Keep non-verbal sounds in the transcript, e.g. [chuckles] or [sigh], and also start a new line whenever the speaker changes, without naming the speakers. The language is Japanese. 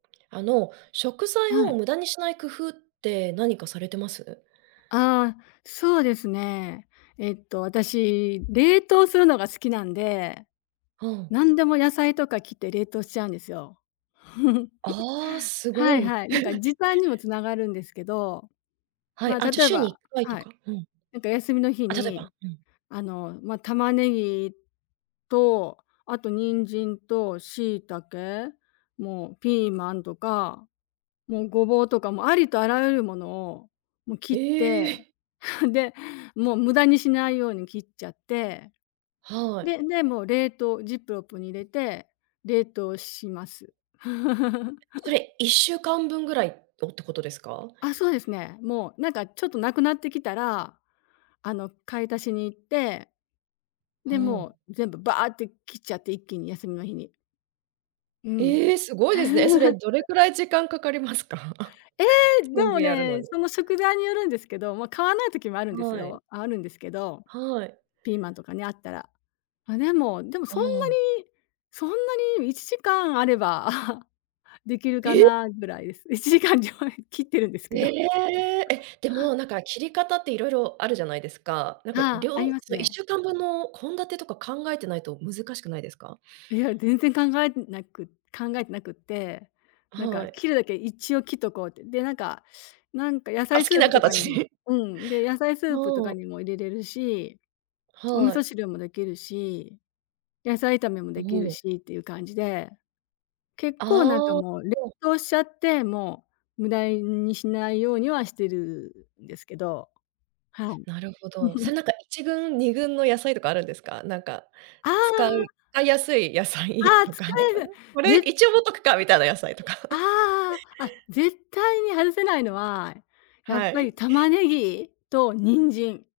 あの、食材
は
を
い。
無駄にしない工夫って何かされてます？
ああ、そうですね。えっと、あたし、冷凍するのが好きなんで。
ほん。
なんでも野菜とか切って冷凍しちゃうんですよ。[chuckles]
ああ、すご
はい
い。
はい、なんか
[chuckles]
時短にも繋がるんですけど。
は
ま
い、
あ、
あ、じゃあ
例え
週にいっ
ば。
かいと
はい。
か？うん。
なんか休みの日
あ、ちょっとやっ
に、
ぱ？うん。
あの、ま、玉ねぎ、と、あと人参と、椎茸？もうピーマンとか、もうごぼうとか、もうありとあらゆるものを、もう切
え
って、
え！
[chuckles] でもう無駄にしないように切っちゃって。
は
で、
い。
で、もう冷凍、ジップロップに入れて、冷凍します。
そ
[chuckles]
れ、１週間分ぐらい、をってことですか？
あ、そうですね。もうなんかちょっと無くなってきたら、あの買い足しに行って。
ほ
で、
お。
もう、全部バーって切っちゃって、一気に、休みの日に。うん。
ええ、すごいですね。え、それ、
[chuckles]
どれくらい時間かかりますか？
ええ！で
全
も
部やるの
ね、
に。
その食材によるんですけど、もう買わない時もあるんです
はい。
よ、あ、あるんですけど、
はい。
ピーマンとかね、あったら。あ、でも、でも
あ
そんな
あ。
に、そんなに1時間あれば、[chuckles] できるか
え？
な、ぐらいです。[chuckles] 1時間じゃ、[unintelligible] 切ってるんです
え
けど。
え！え、
[chuckles]
でも、なんか切り方っていろいろあるじゃないですか。なんか、り
ああ、あ
ょう
ります
そのいっし
ね。
ゅうかんぶんの献立とか考えてないと難しくないですか？
いや、全然考えてなく考えてなくって、なん
は
か
い。
切るだけ一応切っとこうって。で、なんかなんか野
あ、好
菜ス
き
ー
な
プとかにも
形
うん、で、野菜スープと
も
か
う。
にも入れれるし、お味
は
噌
い。
汁もできるし、野菜炒めも
お
できる
お。
しっていう感じで。結構なんか
ああ、
もう、冷
そう。
凍しちゃって、もう、無駄いにしないようにはしてるんですけど。はい。
なるほど。そ
[giggles]
れなんか、1軍、2軍の野菜とかあるんですか？なんか、
あ
使い
あ。
使いやすい野
あ
菜
あ、
と
使
か。
える。
[chuckles] これ、
ね
一応持っとくかみたいな野菜とか。
あ
[chuckles]
あ、ああ。あっ、絶対に外せないのは、やっ
は
ぱ
い。
り玉ねぎ？と人参。